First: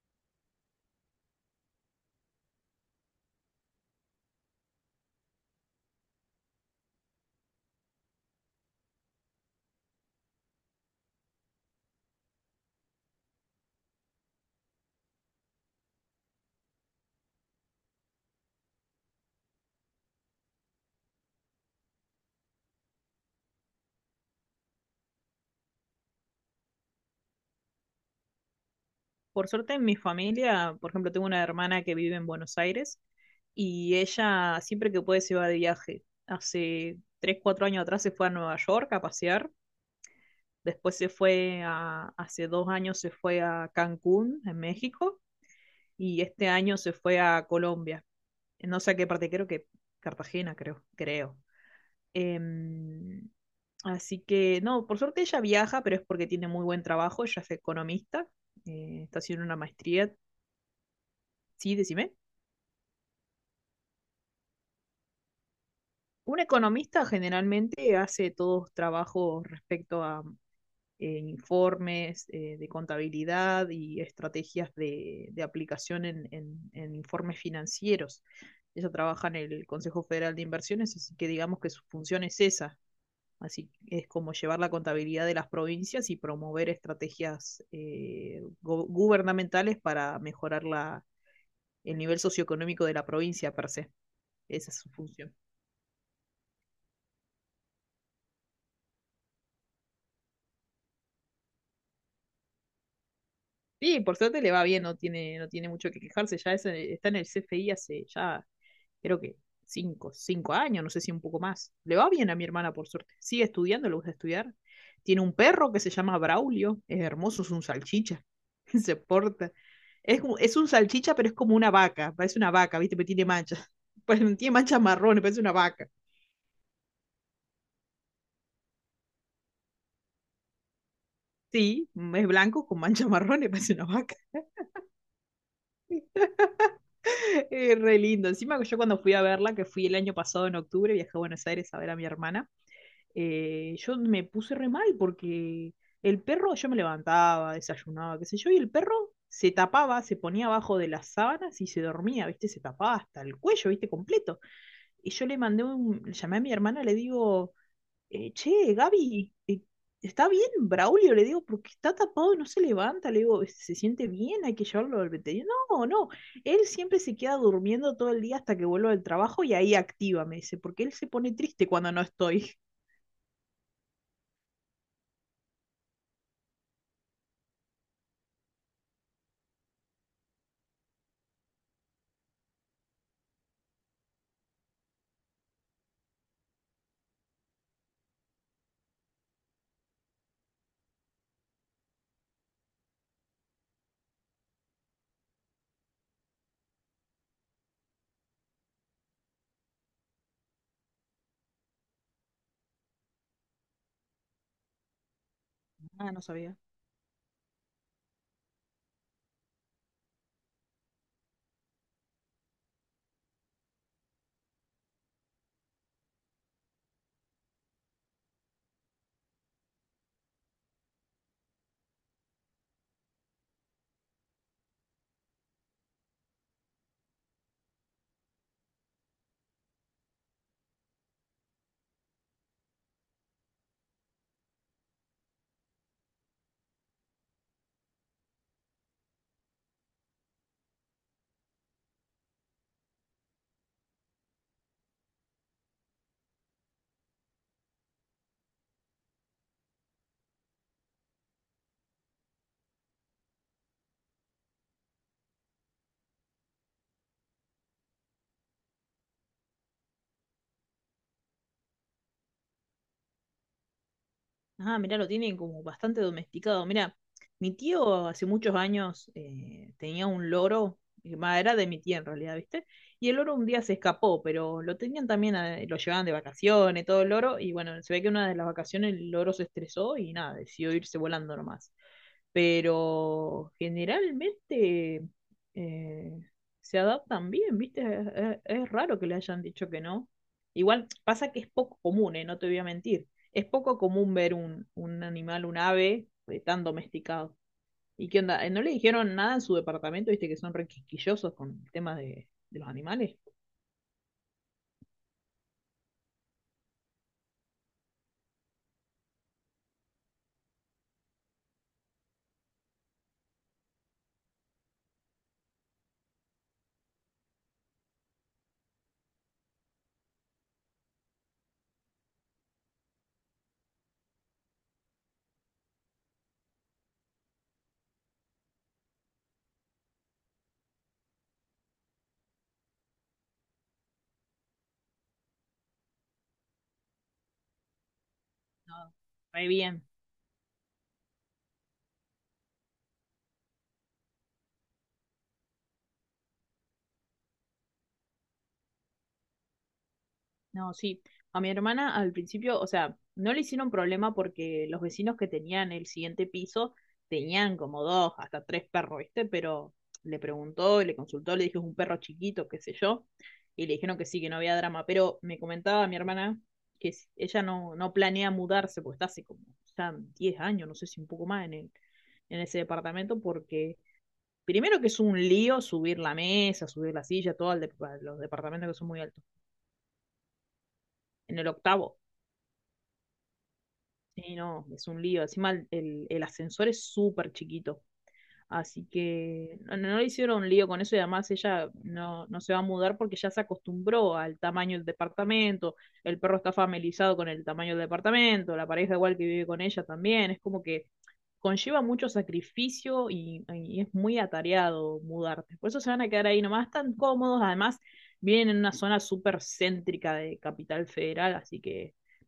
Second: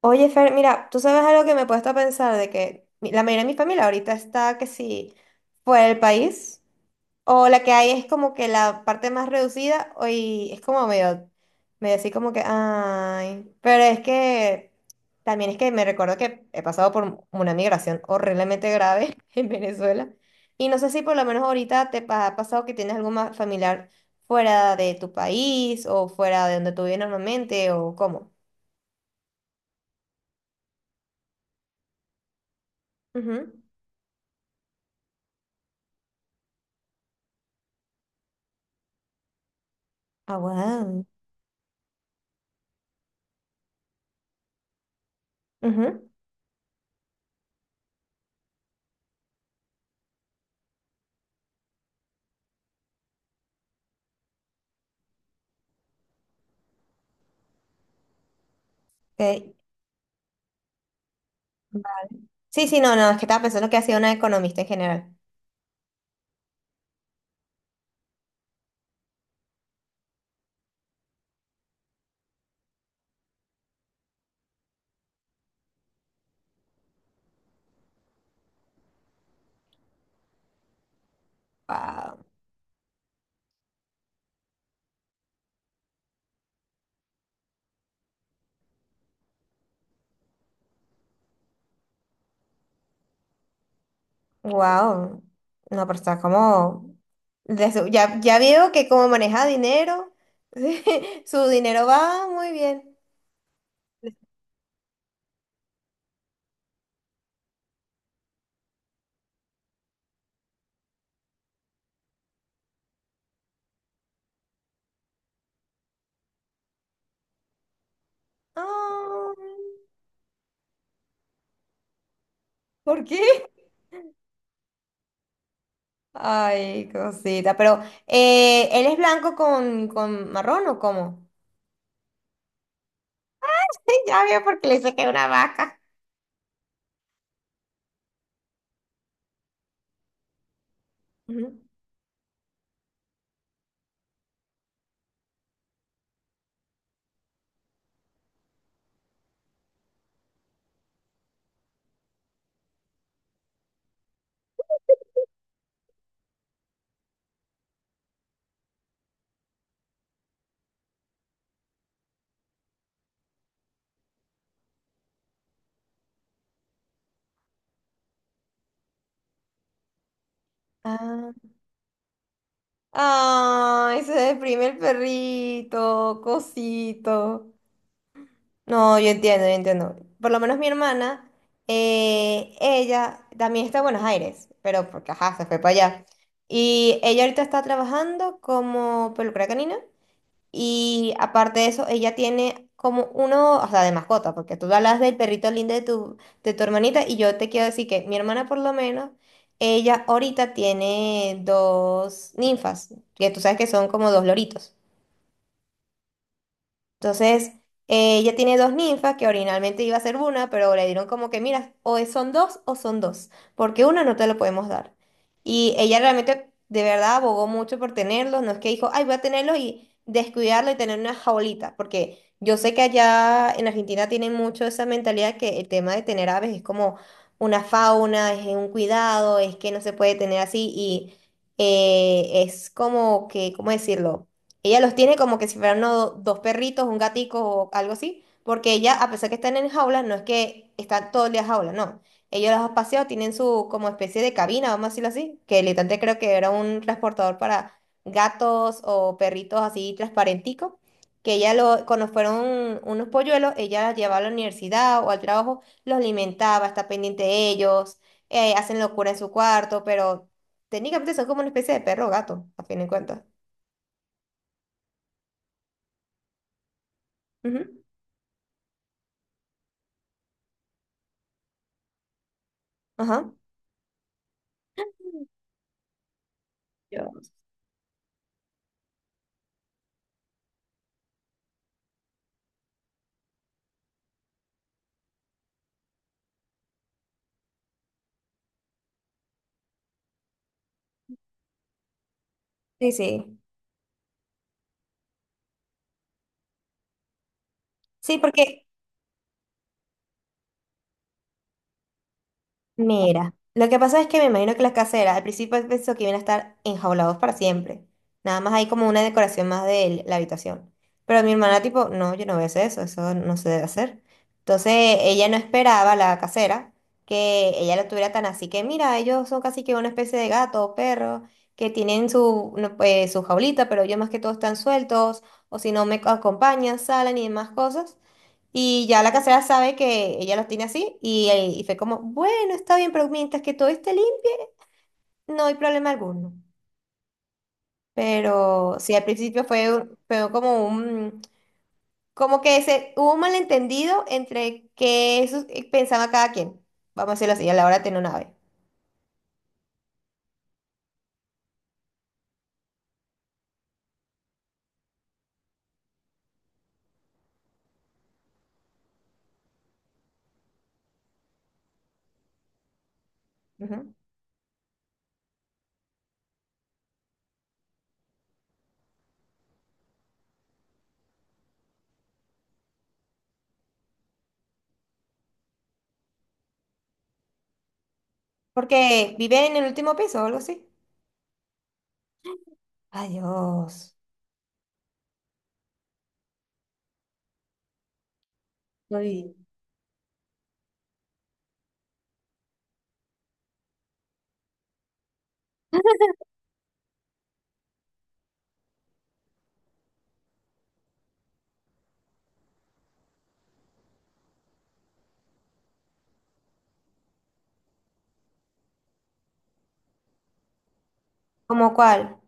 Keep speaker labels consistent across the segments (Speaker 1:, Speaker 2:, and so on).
Speaker 1: Oye, Fer, mira, tú sabes, algo que me he puesto a pensar, de que la mayoría de mi familia ahorita está que si fuera del país, o la que hay es como que la parte más reducida. O Y es como medio así como que, ay, pero es que también es que me recuerdo que he pasado por una migración horriblemente grave en Venezuela. Y no sé si por lo menos ahorita ha pasado que tienes algún familiar fuera de tu país o fuera de donde tú vives normalmente, o cómo.
Speaker 2: Por suerte en mi familia, por ejemplo, tengo una hermana que vive en Buenos Aires
Speaker 1: Ujú.
Speaker 2: y ella siempre que puede se va de viaje. Hace tres, cuatro años atrás se fue a Nueva York a pasear,
Speaker 1: Ah,
Speaker 2: después
Speaker 1: wow.
Speaker 2: hace dos años se fue a Cancún, en México,
Speaker 1: Ujú,
Speaker 2: y este año se fue a Colombia. No sé a qué parte, creo que Cartagena, creo, creo. Em, Así que, no, por suerte ella viaja, pero es porque tiene muy buen trabajo, ella es economista, está haciendo
Speaker 1: ok.
Speaker 2: una maestría. Sí,
Speaker 1: Va.
Speaker 2: decime.
Speaker 1: Sí, sí, no, no, es que estaba pensando que hacía una economista en general.
Speaker 2: Un economista generalmente hace todos trabajos respecto a informes de contabilidad y estrategias de aplicación en informes financieros. Ella trabaja en el Consejo Federal de Inversiones, así que digamos que su función
Speaker 1: Wow.
Speaker 2: es esa. Así es como llevar la contabilidad de las provincias y promover estrategias gubernamentales para mejorar el nivel socioeconómico de la provincia per se. Esa es su
Speaker 1: Wow.
Speaker 2: función.
Speaker 1: No, pero está como... ya, ya veo que como maneja dinero, su dinero va muy bien.
Speaker 2: Sí, por suerte le va bien, no tiene mucho que quejarse. Está en el CFI hace ya, creo que cinco, cinco años, no sé si un poco más. Le va bien a mi hermana, por suerte. Sigue estudiando, le gusta estudiar. Tiene un perro que se llama Braulio, es hermoso, es un salchicha. Se
Speaker 1: Ah,
Speaker 2: porta. Es un salchicha, pero es como una vaca, parece una vaca, ¿viste?
Speaker 1: ¿por
Speaker 2: Pero
Speaker 1: qué?
Speaker 2: tiene manchas. Pues, tiene manchas marrones, parece una vaca.
Speaker 1: Ay, cosita, pero ¿él es blanco con marrón, o cómo?
Speaker 2: Sí, es blanco con manchas marrones, parece una vaca.
Speaker 1: Ya veo porque le saqué una vaca.
Speaker 2: Re lindo. Encima que yo cuando fui a verla, que fui el año pasado en octubre, viajé a Buenos
Speaker 1: Ujú.
Speaker 2: Aires a ver a mi hermana, yo me puse re mal porque el perro, yo me levantaba, desayunaba, qué sé yo, y el perro se tapaba, se ponía abajo de las sábanas y se dormía, ¿viste? Se tapaba hasta el cuello, ¿viste? Completo. Y yo le llamé a mi hermana, le digo, che, Gaby, ¿está bien Braulio? Le digo, porque está tapado y no se levanta. Le digo, ¿se siente bien? Hay que llevarlo al veterinario. No, no, él siempre se queda durmiendo todo el día hasta que vuelvo del trabajo y ahí activa, me dice, porque él se
Speaker 1: Ah.
Speaker 2: pone triste cuando no estoy.
Speaker 1: Ay, se deprime el perrito, cosito. No, yo entiendo, yo entiendo. Por lo menos mi hermana, ella también está en Buenos Aires, pero porque, ajá, se fue para allá. Y ella ahorita está trabajando como peluquera canina, y aparte de eso, ella tiene como uno, o sea, de mascota, porque tú hablas del perrito lindo de tu hermanita, y yo te quiero decir que mi hermana, por lo menos, ella ahorita tiene dos ninfas, que tú sabes que son como dos loritos.
Speaker 2: Ah, no sabía.
Speaker 1: Entonces, ella tiene dos ninfas, que originalmente iba a ser una, pero le dieron como que, mira, son dos o son dos, porque una no te lo podemos dar. Y ella realmente, de verdad, abogó mucho por tenerlos, no es que dijo, ay, voy a tenerlos y descuidarlo y tener una jaulita, porque yo sé que allá en Argentina tienen mucho esa mentalidad, que el tema de tener aves es como una fauna, es un cuidado, es que no se puede tener así. Y es como que, ¿cómo decirlo? Ella los tiene como que si fueran dos perritos, un gatico o algo así, porque ella, a pesar que están en jaula, no es que están todo el día en jaula, no. Ellos los han paseado, tienen su como especie de cabina, vamos a decirlo así, que literalmente creo que era un transportador para gatos o perritos, así transparentico, que ella lo, cuando fueron unos polluelos, ella los llevaba a la universidad o al trabajo, los alimentaba, está pendiente de ellos, hacen locura en su cuarto, pero técnicamente son como una especie de perro o gato, a fin de cuentas.
Speaker 2: Ah, mirá, lo tienen como bastante domesticado. Mira, mi
Speaker 1: Ujú.
Speaker 2: tío hace muchos años tenía un loro, va, era de mi tía en realidad, ¿viste? Y el
Speaker 1: Ajá.
Speaker 2: loro un día se escapó, pero lo tenían también, lo llevaban de vacaciones, todo el
Speaker 1: Dios.
Speaker 2: loro, y bueno, se ve que una de las vacaciones el loro se estresó y nada, decidió irse volando nomás, pero generalmente eh, se adaptan bien, ¿viste? Es raro que le hayan dicho que no. Igual pasa que es poco común, ¿eh? No te voy a
Speaker 1: Sí,
Speaker 2: mentir.
Speaker 1: sí.
Speaker 2: Es poco común ver un animal, un ave tan domesticado. ¿Y
Speaker 1: Sí,
Speaker 2: qué onda? ¿No
Speaker 1: porque,
Speaker 2: le dijeron nada en su departamento? ¿Viste que son re quisquillosos con el tema de los animales?
Speaker 1: mira, lo que pasa es que me imagino que las caseras al principio pensó que iban a estar enjaulados para siempre. Nada más hay como una decoración más de la habitación. Pero mi hermana, tipo, no, yo no voy a hacer eso, eso no se debe hacer. Entonces, ella no esperaba, la casera, que ella lo tuviera tan así, que, mira, ellos son casi que una especie de gato o perro, que tienen su, no, pues, su jaulita, pero ellos más que todo están sueltos, o si no me acompañan, salen y demás cosas. Y ya la casera sabe que ella los tiene así, y fue como, bueno, está bien, pero mientras que todo esté limpio, no hay problema alguno. Pero
Speaker 2: No,
Speaker 1: sí, al principio
Speaker 2: re bien.
Speaker 1: fue como un, como que se, hubo un malentendido entre qué pensaba cada quien, vamos a decirlo así, a la hora de tener una ave.
Speaker 2: No, sí. A mi hermana al principio, o sea, no le hicieron problema porque los vecinos que tenían el siguiente piso tenían como dos, hasta tres perros, ¿viste? Pero le preguntó, le consultó, le dijo es un perro chiquito, qué sé yo, y le
Speaker 1: Ujú.
Speaker 2: dijeron que sí, que no había drama. Pero me comentaba mi hermana que ella no planea mudarse, porque está hace como ya 10 años, no sé si un poco más en ese departamento, porque primero que es un lío subir la mesa, subir la silla, todo a los departamentos que son muy
Speaker 1: Porque
Speaker 2: altos.
Speaker 1: vive en el último piso o algo así.
Speaker 2: En el octavo.
Speaker 1: Adiós.
Speaker 2: Sí, no, es un lío. Encima el ascensor es súper chiquito. Así
Speaker 1: Ay,
Speaker 2: que no, no le hicieron un lío con eso y además ella no, no se va a mudar porque ya se acostumbró al tamaño del departamento. El perro está familiarizado con el tamaño del departamento, la pareja igual que vive con ella también. Es como que conlleva mucho sacrificio y es muy atareado mudarte. Por eso se van a quedar ahí nomás tan cómodos. Además, vienen en una zona súper céntrica de Capital Federal, así
Speaker 1: ¿cómo
Speaker 2: que
Speaker 1: cuál?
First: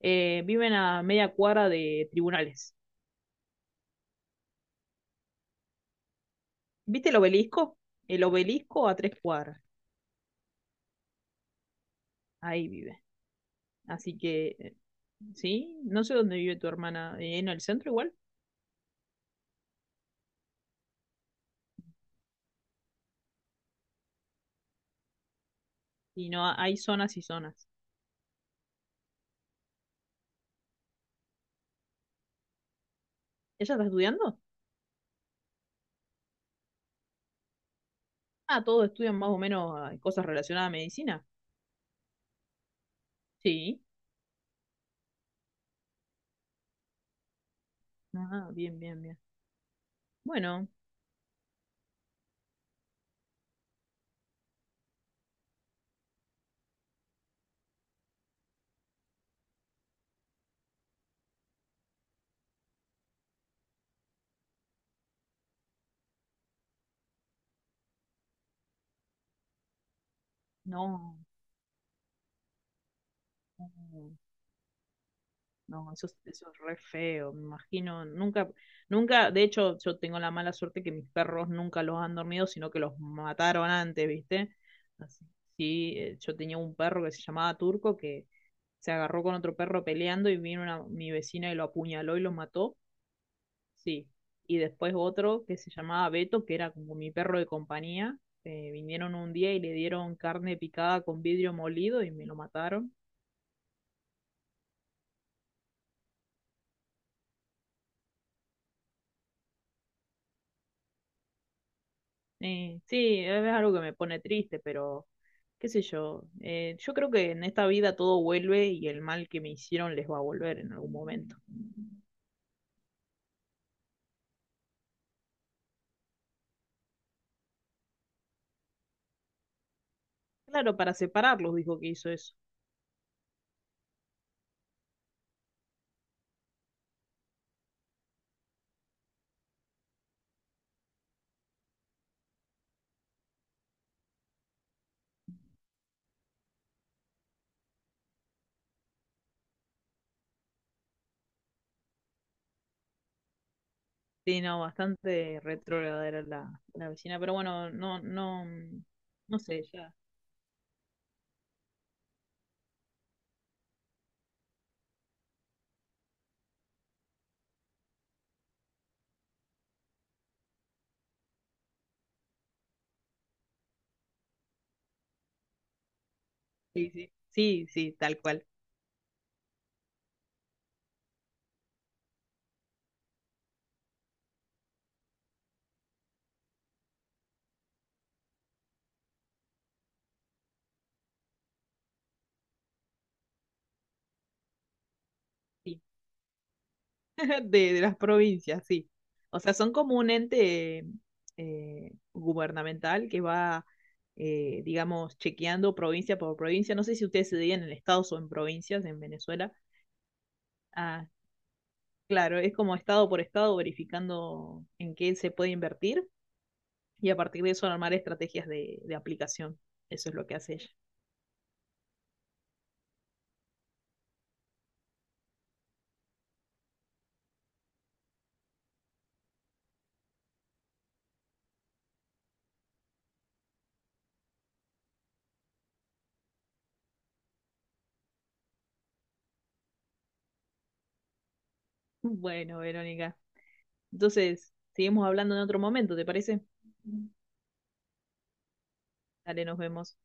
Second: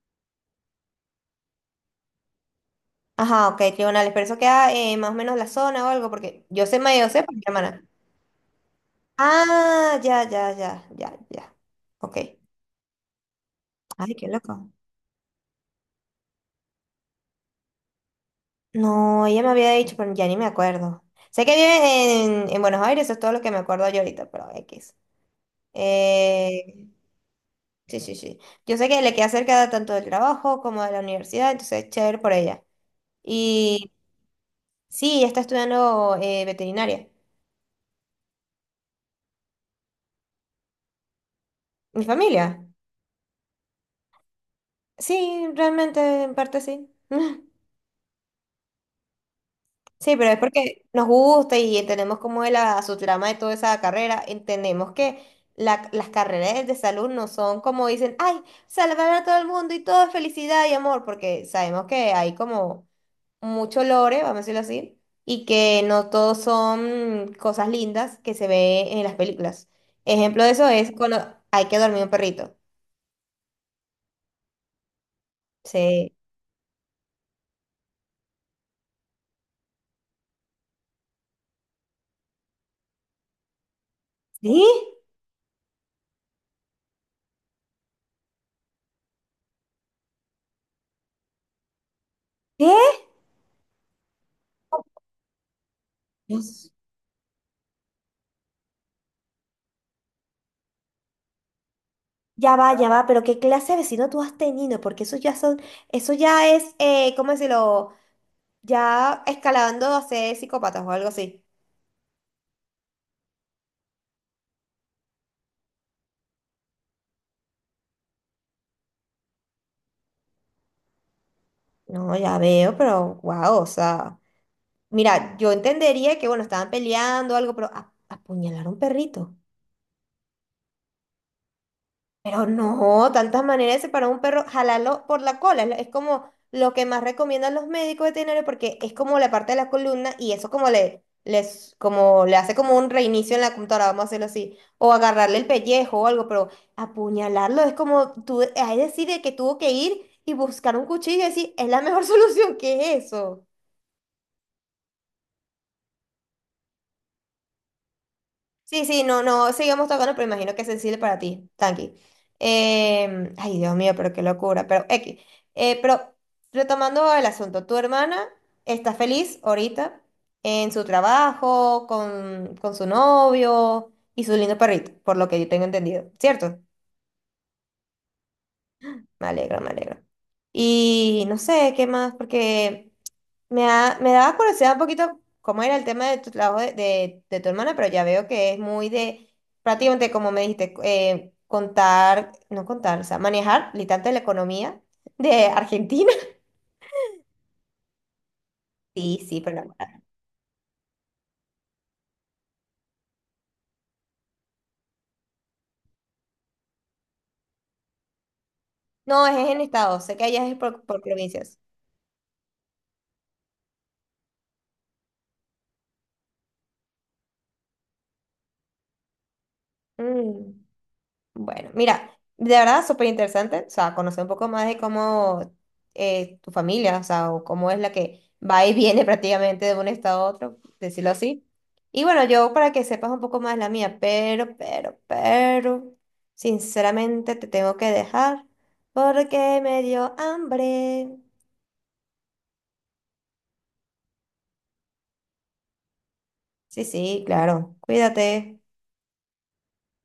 Speaker 2: viven a media cuadra de tribunales.
Speaker 1: Ajá, ok, tribunales, pero eso queda, más o menos, la zona o algo, porque yo sé más, yo
Speaker 2: ¿Viste el
Speaker 1: sé, por mi
Speaker 2: obelisco?
Speaker 1: hermana.
Speaker 2: El obelisco a tres cuadras.
Speaker 1: Ah, ya, ya, ya, ya, ya. Ok.
Speaker 2: Ahí vive.
Speaker 1: Ay,
Speaker 2: Así
Speaker 1: qué
Speaker 2: que,
Speaker 1: loco.
Speaker 2: sí, no sé dónde vive tu hermana. ¿En el centro igual?
Speaker 1: No, ella me había dicho, pero ya ni me acuerdo. Sé que vive en Buenos Aires, eso es todo lo que me acuerdo yo ahorita, pero X.
Speaker 2: Y no, hay
Speaker 1: Eh,
Speaker 2: zonas y zonas.
Speaker 1: sí, sí, sí. Yo sé que le queda cerca tanto del trabajo como de la universidad, entonces chévere por ella.
Speaker 2: ¿Ella está
Speaker 1: Y
Speaker 2: estudiando?
Speaker 1: sí, ella está estudiando veterinaria.
Speaker 2: Ah, todos estudian más o menos ah, cosas relacionadas a medicina.
Speaker 1: ¿Mi familia?
Speaker 2: Sí.
Speaker 1: Sí, realmente en parte sí.
Speaker 2: Ah, bien, bien, bien.
Speaker 1: Sí, pero es
Speaker 2: Bueno,
Speaker 1: porque nos gusta y entendemos cómo es la, su trama de toda esa carrera. Entendemos que las carreras de salud no son como dicen, ay, salvar a todo el mundo y todo es felicidad y amor, porque sabemos que hay como mucho lore, vamos a decirlo así, y que no todos son cosas lindas que se ve en las películas. Ejemplo de eso es cuando
Speaker 2: no.
Speaker 1: hay que dormir un perrito.
Speaker 2: No. No. No, eso,
Speaker 1: Sí.
Speaker 2: eso es re feo, me imagino. Nunca, nunca, de hecho, yo tengo la mala suerte que mis perros nunca los han dormido, sino que los mataron antes, ¿viste?
Speaker 1: ¿Sí?
Speaker 2: Así, sí, yo tenía un perro que se llamaba Turco que se agarró con otro perro peleando y vino mi vecina y lo apuñaló y lo mató, sí. Y después otro que se llamaba
Speaker 1: ¿Qué?
Speaker 2: Beto, que era como mi perro de compañía, vinieron un día y le dieron carne picada con vidrio molido y me lo
Speaker 1: Ya
Speaker 2: mataron.
Speaker 1: va, pero ¿qué clase de vecino tú has tenido? Porque eso ya son, eso ya es, ¿cómo decirlo? Ya escalando a ser psicópatas o algo así.
Speaker 2: Sí, es algo que me pone triste, pero qué sé yo. Yo creo que en esta vida todo vuelve y el mal que me hicieron les va a volver en algún momento.
Speaker 1: No, ya veo, pero wow, o sea, mira, yo entendería que, bueno, estaban peleando o algo, pero apuñalar a un perrito.
Speaker 2: Claro, para separarlos dijo que hizo eso.
Speaker 1: Pero no, tantas maneras de separar un perro, jalarlo por la cola, es como lo que más recomiendan los médicos veterinarios, porque es como la parte de la columna, y eso como le, les, como le hace como un reinicio en la computadora, vamos a hacerlo así, o agarrarle el pellejo o algo, pero apuñalarlo es como tú, es decir, de que tuvo que ir y buscar un cuchillo y decir, es la mejor solución, que es eso.
Speaker 2: Sí, no, bastante retrógrada era la vecina, pero bueno, no, no,
Speaker 1: Sí, sí, no,
Speaker 2: no
Speaker 1: no,
Speaker 2: sé,
Speaker 1: sigamos
Speaker 2: ya.
Speaker 1: tocando, pero imagino que es sensible para ti, tranqui. Ay, Dios mío, pero qué locura, pero X. Pero retomando el asunto, tu hermana está feliz ahorita en su trabajo, con su novio y su lindo perrito, por lo que yo tengo entendido, ¿cierto?
Speaker 2: Sí, sí. Sí, sí, tal cual.
Speaker 1: Me alegro, me alegro. Y no sé, ¿qué más? Porque... me daba curiosidad un poquito cómo era el tema de tu trabajo de tu hermana, pero ya veo que es muy de, prácticamente como me dijiste, contar, no contar, o sea, manejar literalmente la economía de Argentina.
Speaker 2: De las provincias, sí.
Speaker 1: Sí, sí,
Speaker 2: O sea,
Speaker 1: pero
Speaker 2: son
Speaker 1: no.
Speaker 2: como un ente gubernamental que va, digamos, chequeando provincia por provincia. No sé si ustedes se dirían en estados o en provincias en
Speaker 1: No, es
Speaker 2: Venezuela.
Speaker 1: en estado, sé que allá es por
Speaker 2: Ah,
Speaker 1: provincias.
Speaker 2: claro, es como estado por estado verificando en qué se puede invertir y a partir de eso armar estrategias de aplicación. Eso es lo que
Speaker 1: Mm.
Speaker 2: hace ella.
Speaker 1: Bueno, mira, de verdad súper interesante, o sea, conocer un poco más de cómo tu familia, o sea, o cómo es la que va y viene prácticamente de un estado a otro, decirlo así. Y bueno, yo para que sepas un poco más la mía, pero, sinceramente te tengo que dejar porque me dio hambre.
Speaker 2: Bueno, Verónica. Entonces, seguimos hablando en otro momento, ¿te parece?
Speaker 1: Sí, sí, claro, cuídate.
Speaker 2: Dale, nos vemos.